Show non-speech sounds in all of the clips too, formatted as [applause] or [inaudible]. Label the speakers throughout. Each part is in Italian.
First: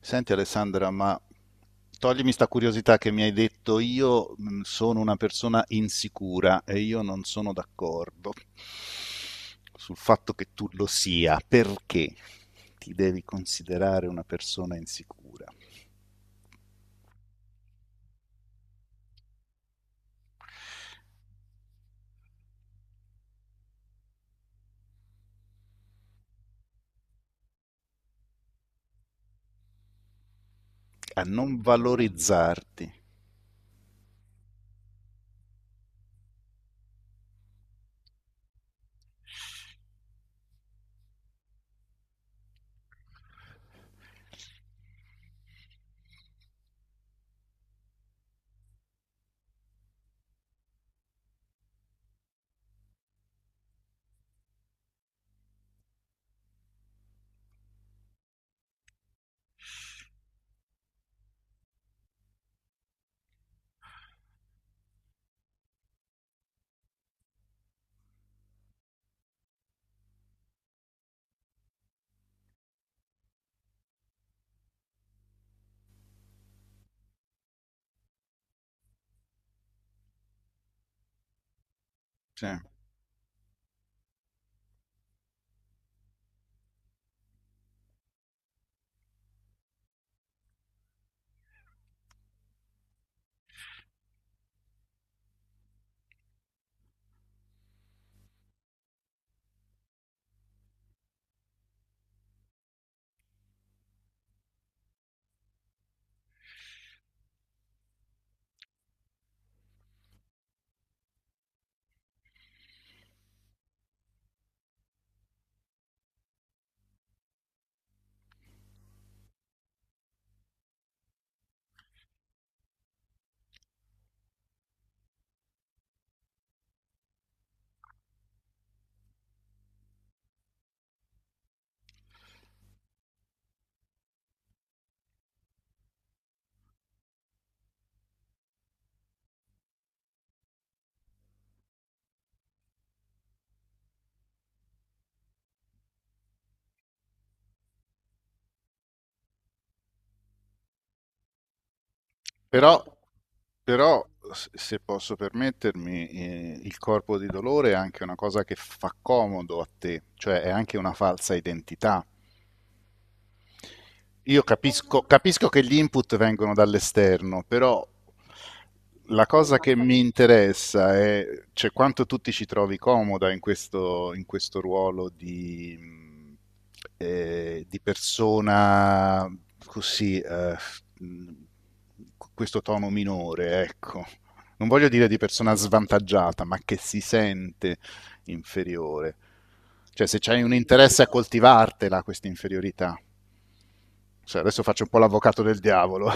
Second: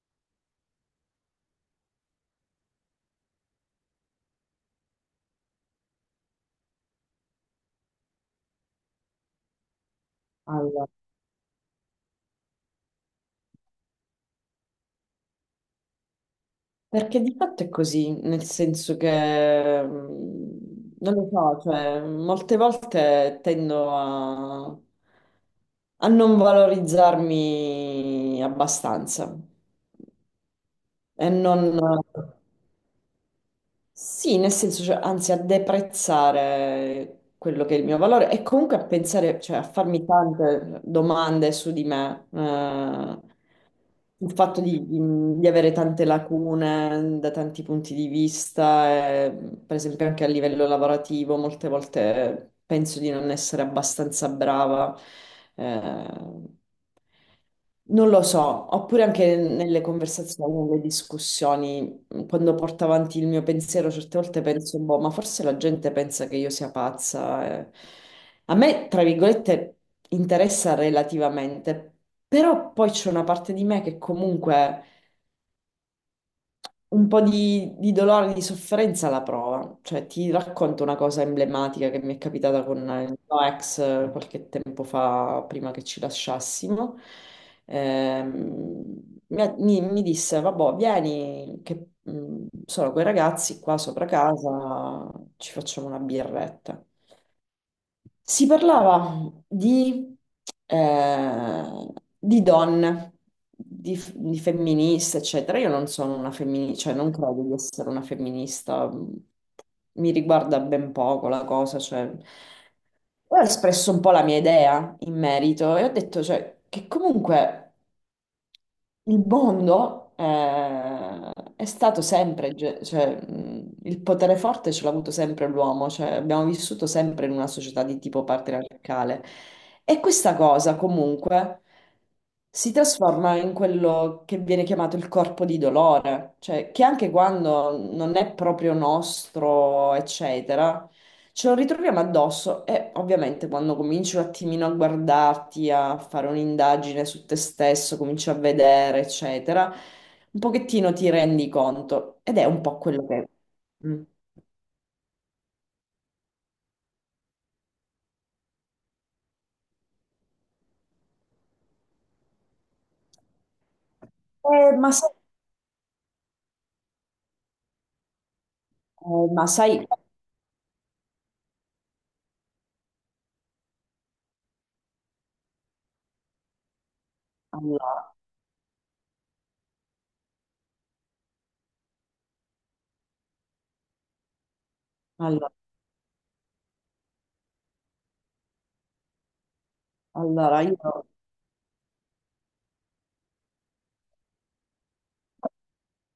Speaker 1: Senti Alessandra, ma toglimi sta curiosità che mi hai detto, io sono una persona insicura e io non sono d'accordo sul fatto che tu lo
Speaker 2: Allora,
Speaker 1: sia, perché ti devi considerare una persona insicura,
Speaker 2: perché di fatto è così, nel senso che non lo so, cioè, molte volte tendo a non valorizzarmi abbastanza
Speaker 1: a
Speaker 2: e
Speaker 1: non
Speaker 2: non,
Speaker 1: valorizzarti.
Speaker 2: sì, nel senso, cioè, anzi, a deprezzare quello che è il mio valore e comunque a pensare, cioè, a farmi tante domande su di me. Il fatto di avere tante lacune da tanti punti di vista, per esempio anche a livello lavorativo, molte volte penso di non essere abbastanza brava, eh, non lo so, oppure anche nelle conversazioni, nelle discussioni, quando porto avanti il mio pensiero, certe volte penso, boh, ma forse la gente pensa che io sia pazza. A me, tra virgolette, interessa relativamente, però poi c'è una parte di me che comunque un po' di, dolore, di sofferenza la prova. Cioè, ti racconto una cosa emblematica che mi è
Speaker 1: Cioè,
Speaker 2: capitata con il mio ex qualche tempo fa, prima che ci lasciassimo. Mi disse, vabbè, vieni, che sono quei ragazzi qua sopra casa, ci facciamo una birretta. Si parlava eh, di donne, di femministe, eccetera. Io non sono una femminista, cioè non credo di essere una femminista, mi riguarda ben poco la cosa, cioè ho espresso un po' la mia idea in merito e ho detto, cioè, che comunque. Il mondo è stato sempre, cioè, il potere forte ce l'ha avuto sempre l'uomo, cioè, abbiamo vissuto sempre in una società di tipo patriarcale e questa cosa comunque si trasforma in quello che viene chiamato il corpo di dolore, cioè che anche quando non è proprio nostro, eccetera. Ce lo ritroviamo addosso e ovviamente quando cominci un attimino a guardarti, a fare un'indagine su te stesso, cominci a vedere, eccetera, un pochettino ti rendi conto ed è un po'
Speaker 1: Però,
Speaker 2: quello che.
Speaker 1: però,
Speaker 2: Mm.
Speaker 1: se posso permettermi, il corpo di dolore è anche una cosa che fa comodo a te, cioè è anche una falsa identità. Io
Speaker 2: Eh, ma
Speaker 1: capisco,
Speaker 2: sai,
Speaker 1: capisco che gli input vengono dall'esterno, però la
Speaker 2: ma
Speaker 1: cosa che
Speaker 2: sai,
Speaker 1: mi interessa è, cioè, quanto tu ti ci trovi comoda in questo ruolo di
Speaker 2: allora,
Speaker 1: persona così, mh, con questo tono minore, ecco. Non voglio dire di
Speaker 2: allora,
Speaker 1: persona svantaggiata, ma che si sente inferiore. Cioè, se c'hai un
Speaker 2: allora, io
Speaker 1: interesse a coltivartela, questa inferiorità. Cioè, adesso faccio un po' l'avvocato del diavolo.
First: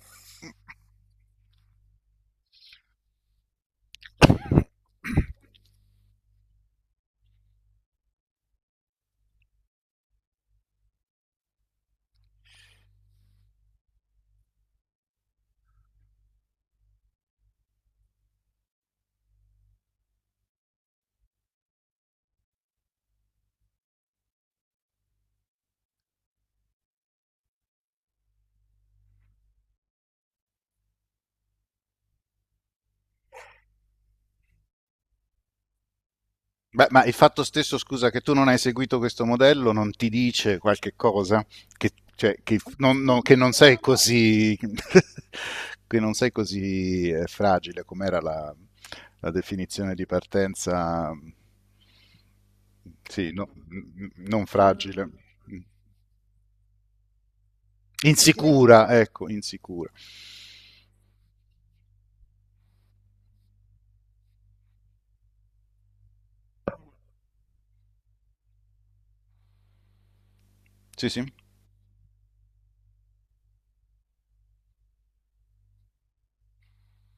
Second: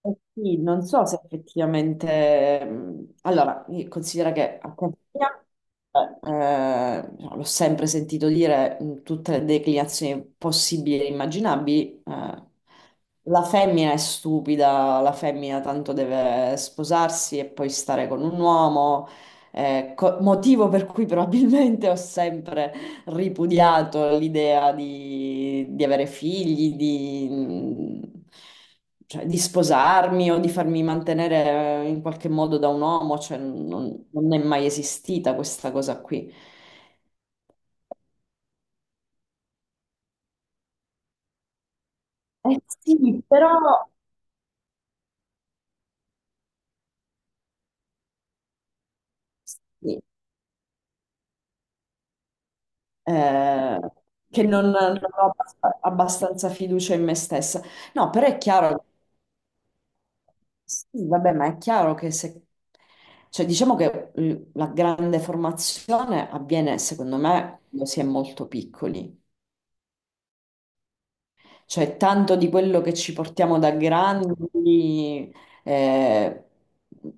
Speaker 2: Eh Sì, non so se effettivamente. Allora, considera che a casa mia, l'ho sempre sentito dire in tutte le declinazioni possibili e immaginabili, la femmina è stupida, la femmina tanto deve sposarsi e poi stare con un uomo, motivo per cui probabilmente ho sempre ripudiato l'idea di avere figli, cioè, di sposarmi o di farmi mantenere in qualche modo da un uomo, cioè, non è mai esistita questa cosa qui.
Speaker 1: Beh, ma il fatto stesso, scusa, che tu non hai seguito questo modello non ti dice qualche cosa? Che, cioè,
Speaker 2: Eh sì,
Speaker 1: che non
Speaker 2: però
Speaker 1: sei così, [laughs] che non sei così fragile, com'era la definizione
Speaker 2: sì,
Speaker 1: di partenza? Sì,
Speaker 2: eh, che
Speaker 1: non
Speaker 2: non
Speaker 1: fragile.
Speaker 2: ho abbastanza fiducia in me stessa. No, però è chiaro
Speaker 1: Insicura, ecco, insicura.
Speaker 2: Sì, vabbè, ma è chiaro che se. Cioè, diciamo che la grande formazione avviene, secondo me, quando si è molto piccoli.
Speaker 1: Sì, sì,
Speaker 2: Cioè, tanto di quello che ci portiamo da grandi, eh,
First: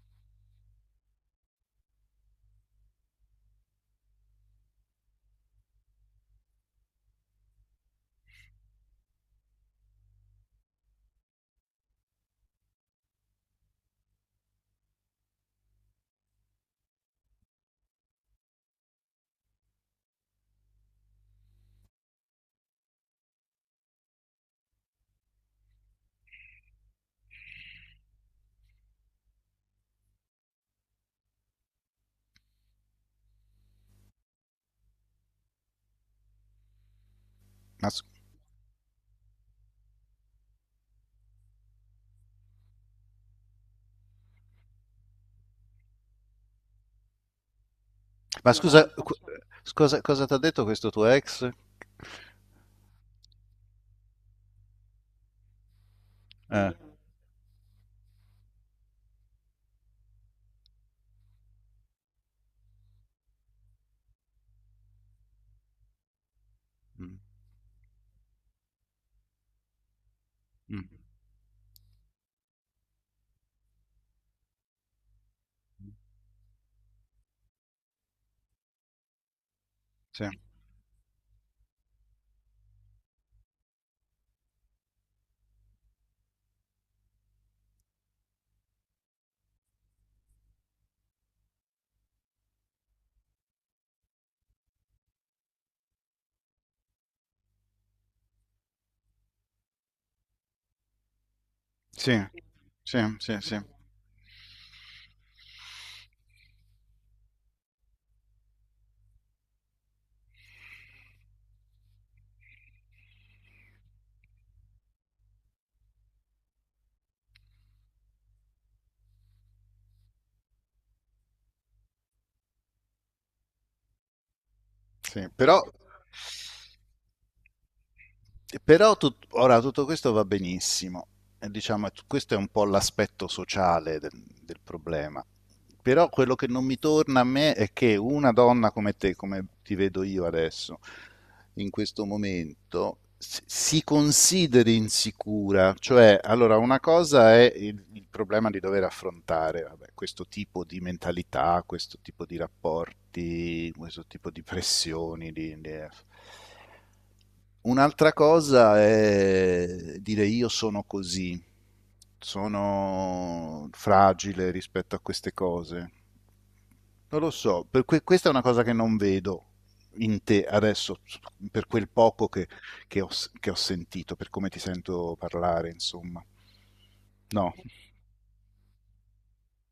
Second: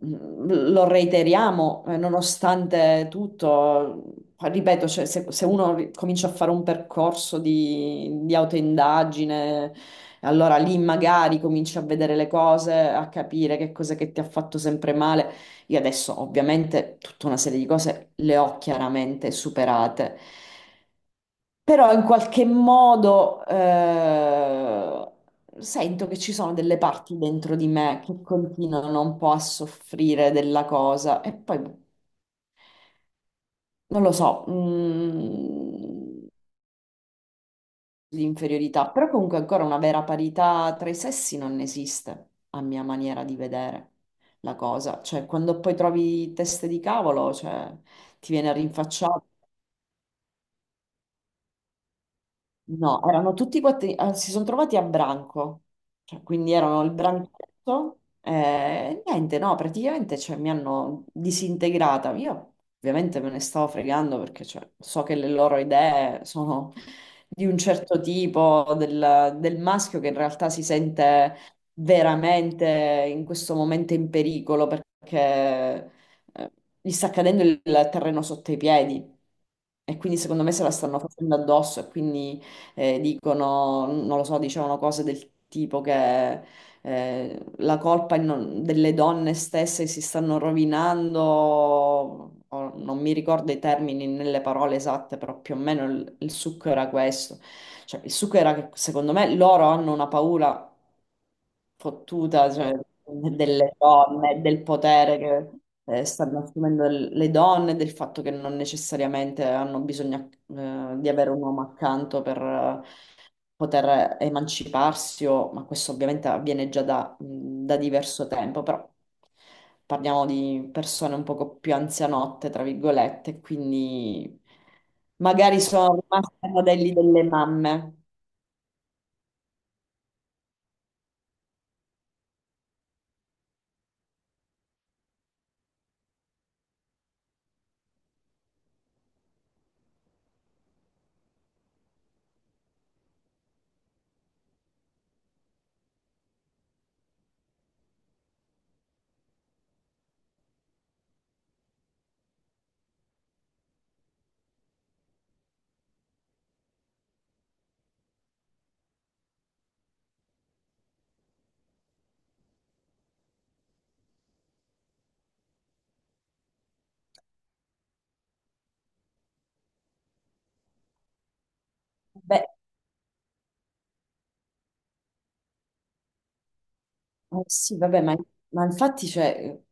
Speaker 2: lo reiteriamo, nonostante tutto. Ripeto, cioè, se uno comincia a fare un percorso di, autoindagine, allora lì magari cominci a vedere le cose, a capire che cosa che ti ha fatto sempre male. Io adesso ovviamente tutta una serie di cose le ho chiaramente superate. Però in qualche modo sento che ci sono delle parti dentro di me che continuano un po' a soffrire della cosa e poi boh, non lo so,
Speaker 1: ass-
Speaker 2: l'inferiorità, però comunque ancora una vera parità tra i sessi non esiste, a mia maniera di vedere la cosa, cioè quando poi trovi teste di cavolo, cioè, ti
Speaker 1: Ma
Speaker 2: viene
Speaker 1: scusa,
Speaker 2: rinfacciato
Speaker 1: scusa, cosa ti ha detto questo tuo ex?
Speaker 2: No, erano tutti quattro, si sono trovati a branco. Cioè, quindi
Speaker 1: Eh.
Speaker 2: erano il branchetto e niente, no, praticamente cioè, mi hanno disintegrata. Io ovviamente me ne stavo fregando perché cioè, so che le loro idee sono
Speaker 1: Mm,
Speaker 2: di un certo tipo, del maschio che in realtà si
Speaker 1: mm.
Speaker 2: sente veramente in questo momento in pericolo perché eh, gli sta cadendo il terreno sotto i piedi e quindi
Speaker 1: Sì,
Speaker 2: secondo me se la stanno facendo addosso e quindi dicono, non lo so, dicevano cose del tipo che la colpa è delle donne stesse che si stanno rovinando, o non mi ricordo i termini nelle parole esatte, però più o meno il succo era questo. Cioè, il succo era che secondo me loro hanno una paura
Speaker 1: sì,
Speaker 2: fottuta, cioè,
Speaker 1: sì, sì, sì,
Speaker 2: delle donne, del potere che stanno assumendo le donne, del fatto che non necessariamente hanno bisogno di avere un uomo accanto per poter emanciparsi, ma questo ovviamente avviene già da, diverso tempo, però parliamo di persone un poco più anzianotte, tra virgolette, quindi
Speaker 1: sì.
Speaker 2: magari
Speaker 1: Però,
Speaker 2: sono rimaste ai modelli delle mamme.
Speaker 1: Ora tutto questo va benissimo, e diciamo, questo è un po' l'aspetto sociale del, del problema. Però quello che non mi torna a me è che una donna come te, come ti vedo io adesso, in questo momento, si consideri insicura. Cioè, allora, una cosa è il problema di dover affrontare, vabbè, questo tipo di mentalità, questo tipo di rapporti, questo tipo di pressioni, un'altra cosa è dire io sono così, sono fragile rispetto a queste cose. Non lo so, questa è una cosa che non vedo in te adesso, per quel poco
Speaker 2: Beh,
Speaker 1: che, che ho, che ho sentito, per come ti sento parlare, insomma. No.
Speaker 2: sì, vabbè, ma infatti, cioè,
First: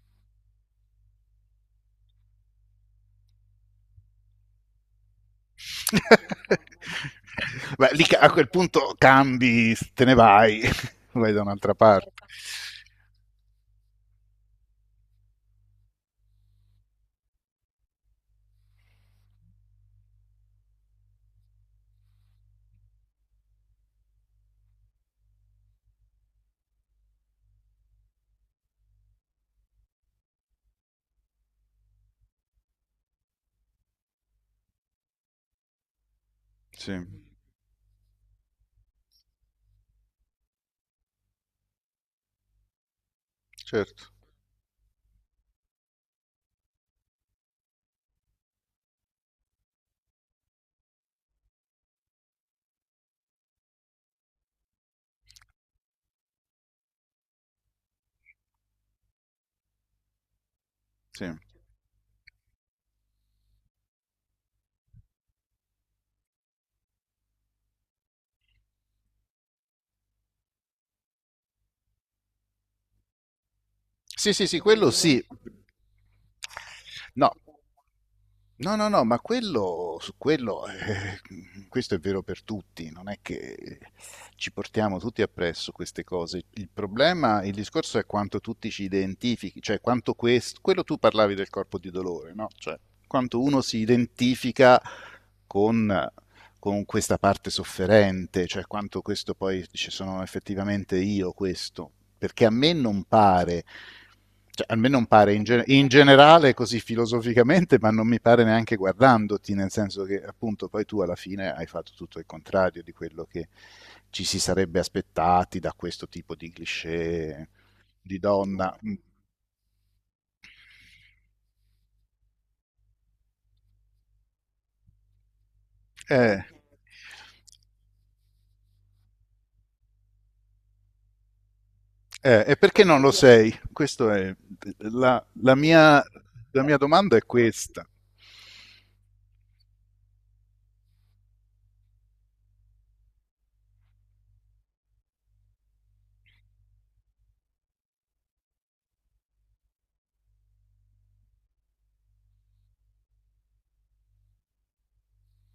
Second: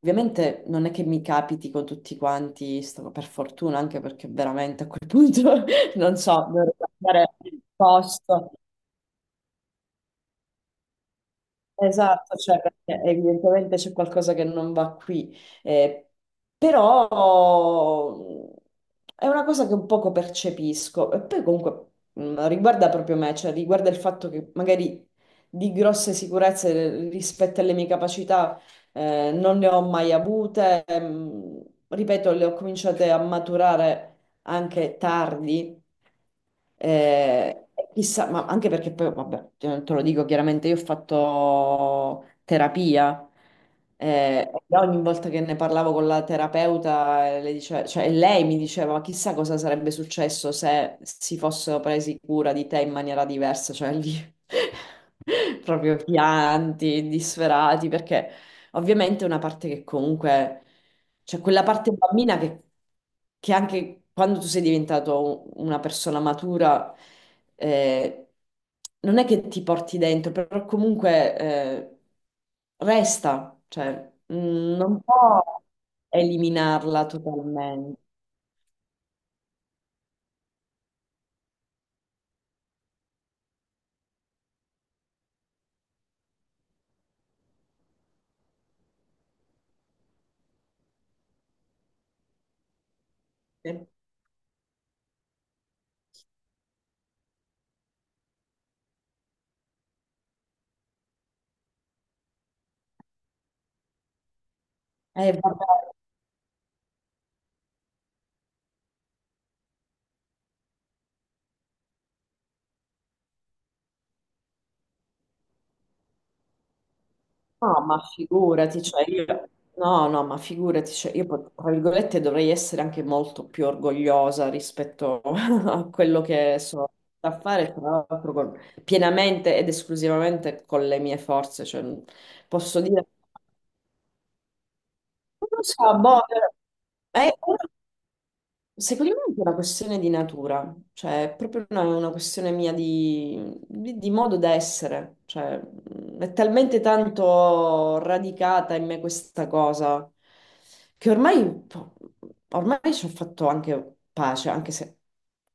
Speaker 2: ovviamente non è che mi capiti con tutti quanti, per fortuna, anche perché veramente a quel punto [laughs] non so, dovrei cambiare
Speaker 1: [laughs] Beh, a quel
Speaker 2: posto.
Speaker 1: punto cambi, te ne vai, [laughs] vai da un'altra parte.
Speaker 2: Esatto, cioè perché evidentemente c'è qualcosa che non va qui, Eh, però è una cosa che un poco percepisco e poi comunque riguarda proprio me, cioè riguarda il fatto che magari di grosse sicurezze rispetto alle mie capacità non ne ho mai avute, ripeto, le ho cominciate a maturare anche tardi.
Speaker 1: Sì,
Speaker 2: Eh, chissà, ma anche perché poi, vabbè, te lo dico chiaramente, io ho fatto terapia
Speaker 1: certo,
Speaker 2: e ogni volta che ne parlavo con la terapeuta, cioè, lei mi diceva, ma chissà cosa sarebbe successo se si fossero presi cura di te in maniera diversa, cioè lì [laughs] proprio pianti, disperati, perché. Ovviamente è una parte che comunque,
Speaker 1: sì.
Speaker 2: cioè quella parte bambina che anche quando tu sei diventato una persona matura, eh, non è che ti porti dentro, però comunque resta, cioè
Speaker 1: Sì, sì, sì, quello
Speaker 2: non
Speaker 1: sì.
Speaker 2: può eliminarla
Speaker 1: No,
Speaker 2: totalmente.
Speaker 1: no, no, no, ma quello, su quello, questo è vero per tutti, non è che ci portiamo tutti appresso queste cose. Il problema, il discorso è quanto tutti ci identifichi, cioè quanto questo, quello tu parlavi del corpo di dolore, no? Cioè quanto uno si
Speaker 2: Eh,
Speaker 1: identifica con con questa parte sofferente, cioè quanto questo poi dice sono effettivamente io questo, perché a me non pare, cioè, a me non pare in, in
Speaker 2: vabbè.
Speaker 1: generale così filosoficamente, ma non mi pare neanche guardandoti, nel senso che appunto poi tu alla fine hai fatto tutto il contrario di quello che ci si sarebbe aspettati da questo tipo di cliché
Speaker 2: No, ma
Speaker 1: di donna.
Speaker 2: figurati,
Speaker 1: Mm.
Speaker 2: cioè io, no, no, ma figurati, cioè io, tra virgolette, dovrei essere anche molto più orgogliosa rispetto [laughs] a quello
Speaker 1: Eh,
Speaker 2: che sono a fare, tra l'altro, pienamente ed esclusivamente con le mie forze, cioè,
Speaker 1: E
Speaker 2: posso
Speaker 1: perché non
Speaker 2: dire,
Speaker 1: lo sei? Questo è la,
Speaker 2: non
Speaker 1: la
Speaker 2: lo so,
Speaker 1: mia,
Speaker 2: boh,
Speaker 1: la mia domanda è
Speaker 2: eh,
Speaker 1: questa.
Speaker 2: Secondo me è anche una questione di natura, cioè è proprio una questione mia di, di modo d'essere, cioè è talmente tanto radicata in me questa cosa che ormai, ormai ci ho fatto anche pace, anche se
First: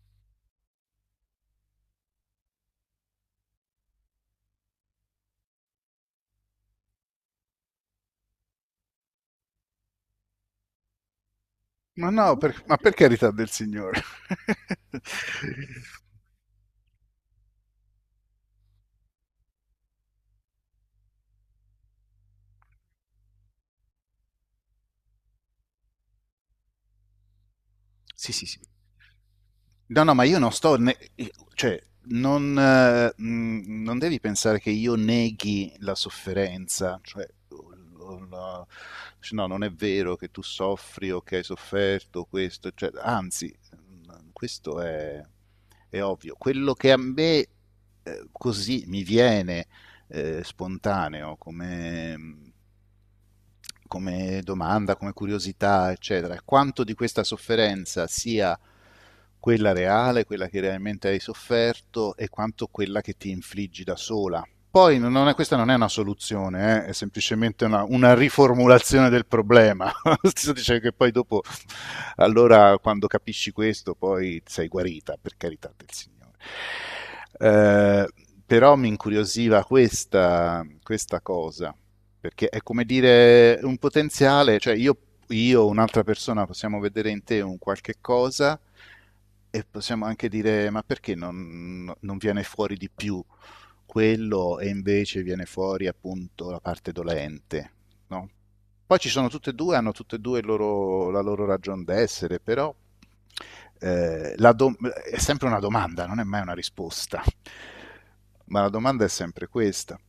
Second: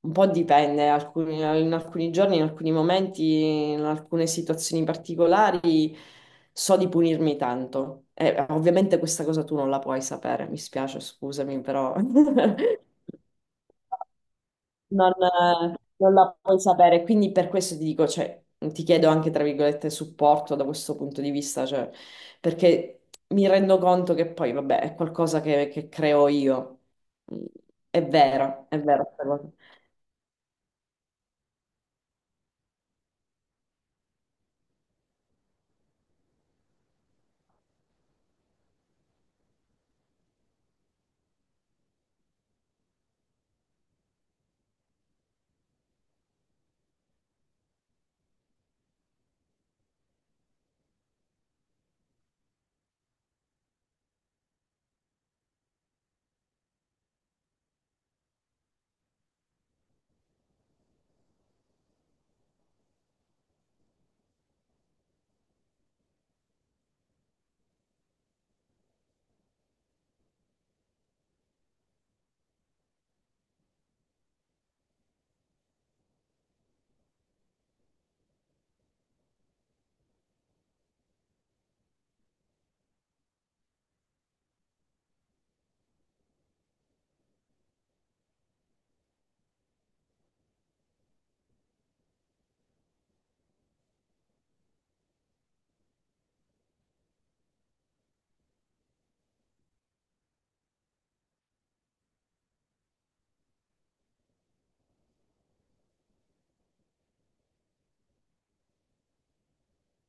Speaker 2: un po' dipende, in alcuni giorni, in alcuni momenti, in alcune situazioni particolari. So di punirmi tanto. E ovviamente questa cosa tu non la puoi sapere, mi spiace, scusami, però [laughs]
Speaker 1: Ma no,
Speaker 2: non,
Speaker 1: per, ma
Speaker 2: eh,
Speaker 1: per carità del Signore.
Speaker 2: non
Speaker 1: [laughs]
Speaker 2: la puoi sapere. Quindi per questo ti dico, cioè, ti chiedo anche, tra virgolette, supporto da questo punto di vista, cioè, perché mi rendo conto che poi, vabbè, è qualcosa che, creo io. Mm. È
Speaker 1: Sì, sì, sì.
Speaker 2: vero, è vero.
Speaker 1: No, no, ma io non sto... cioè, non devi pensare che io neghi la sofferenza, cioè... la- cioè, no, non è vero che tu soffri o che hai sofferto questo, cioè, anzi, questo è ovvio. Quello che a me così mi viene spontaneo come, come domanda, come curiosità, eccetera, quanto di questa sofferenza sia quella reale, quella che realmente hai sofferto e quanto quella che ti infliggi da sola. Poi non è- questa non è una soluzione, è semplicemente una riformulazione del problema. [laughs] Sto dicendo che poi dopo, allora quando capisci questo, poi sei guarita, per carità del Signore. Eh, però mi incuriosiva questa, questa cosa. Perché è come dire un potenziale, cioè io o un'altra persona possiamo vedere in te un qualche cosa e possiamo anche dire, ma perché non, no, non viene fuori di più quello e invece viene fuori appunto la parte dolente, no? Poi ci sono tutte e due, hanno tutte e due la loro ragion d'essere, però è sempre una domanda, non è mai una risposta. Ma la domanda è sempre questa.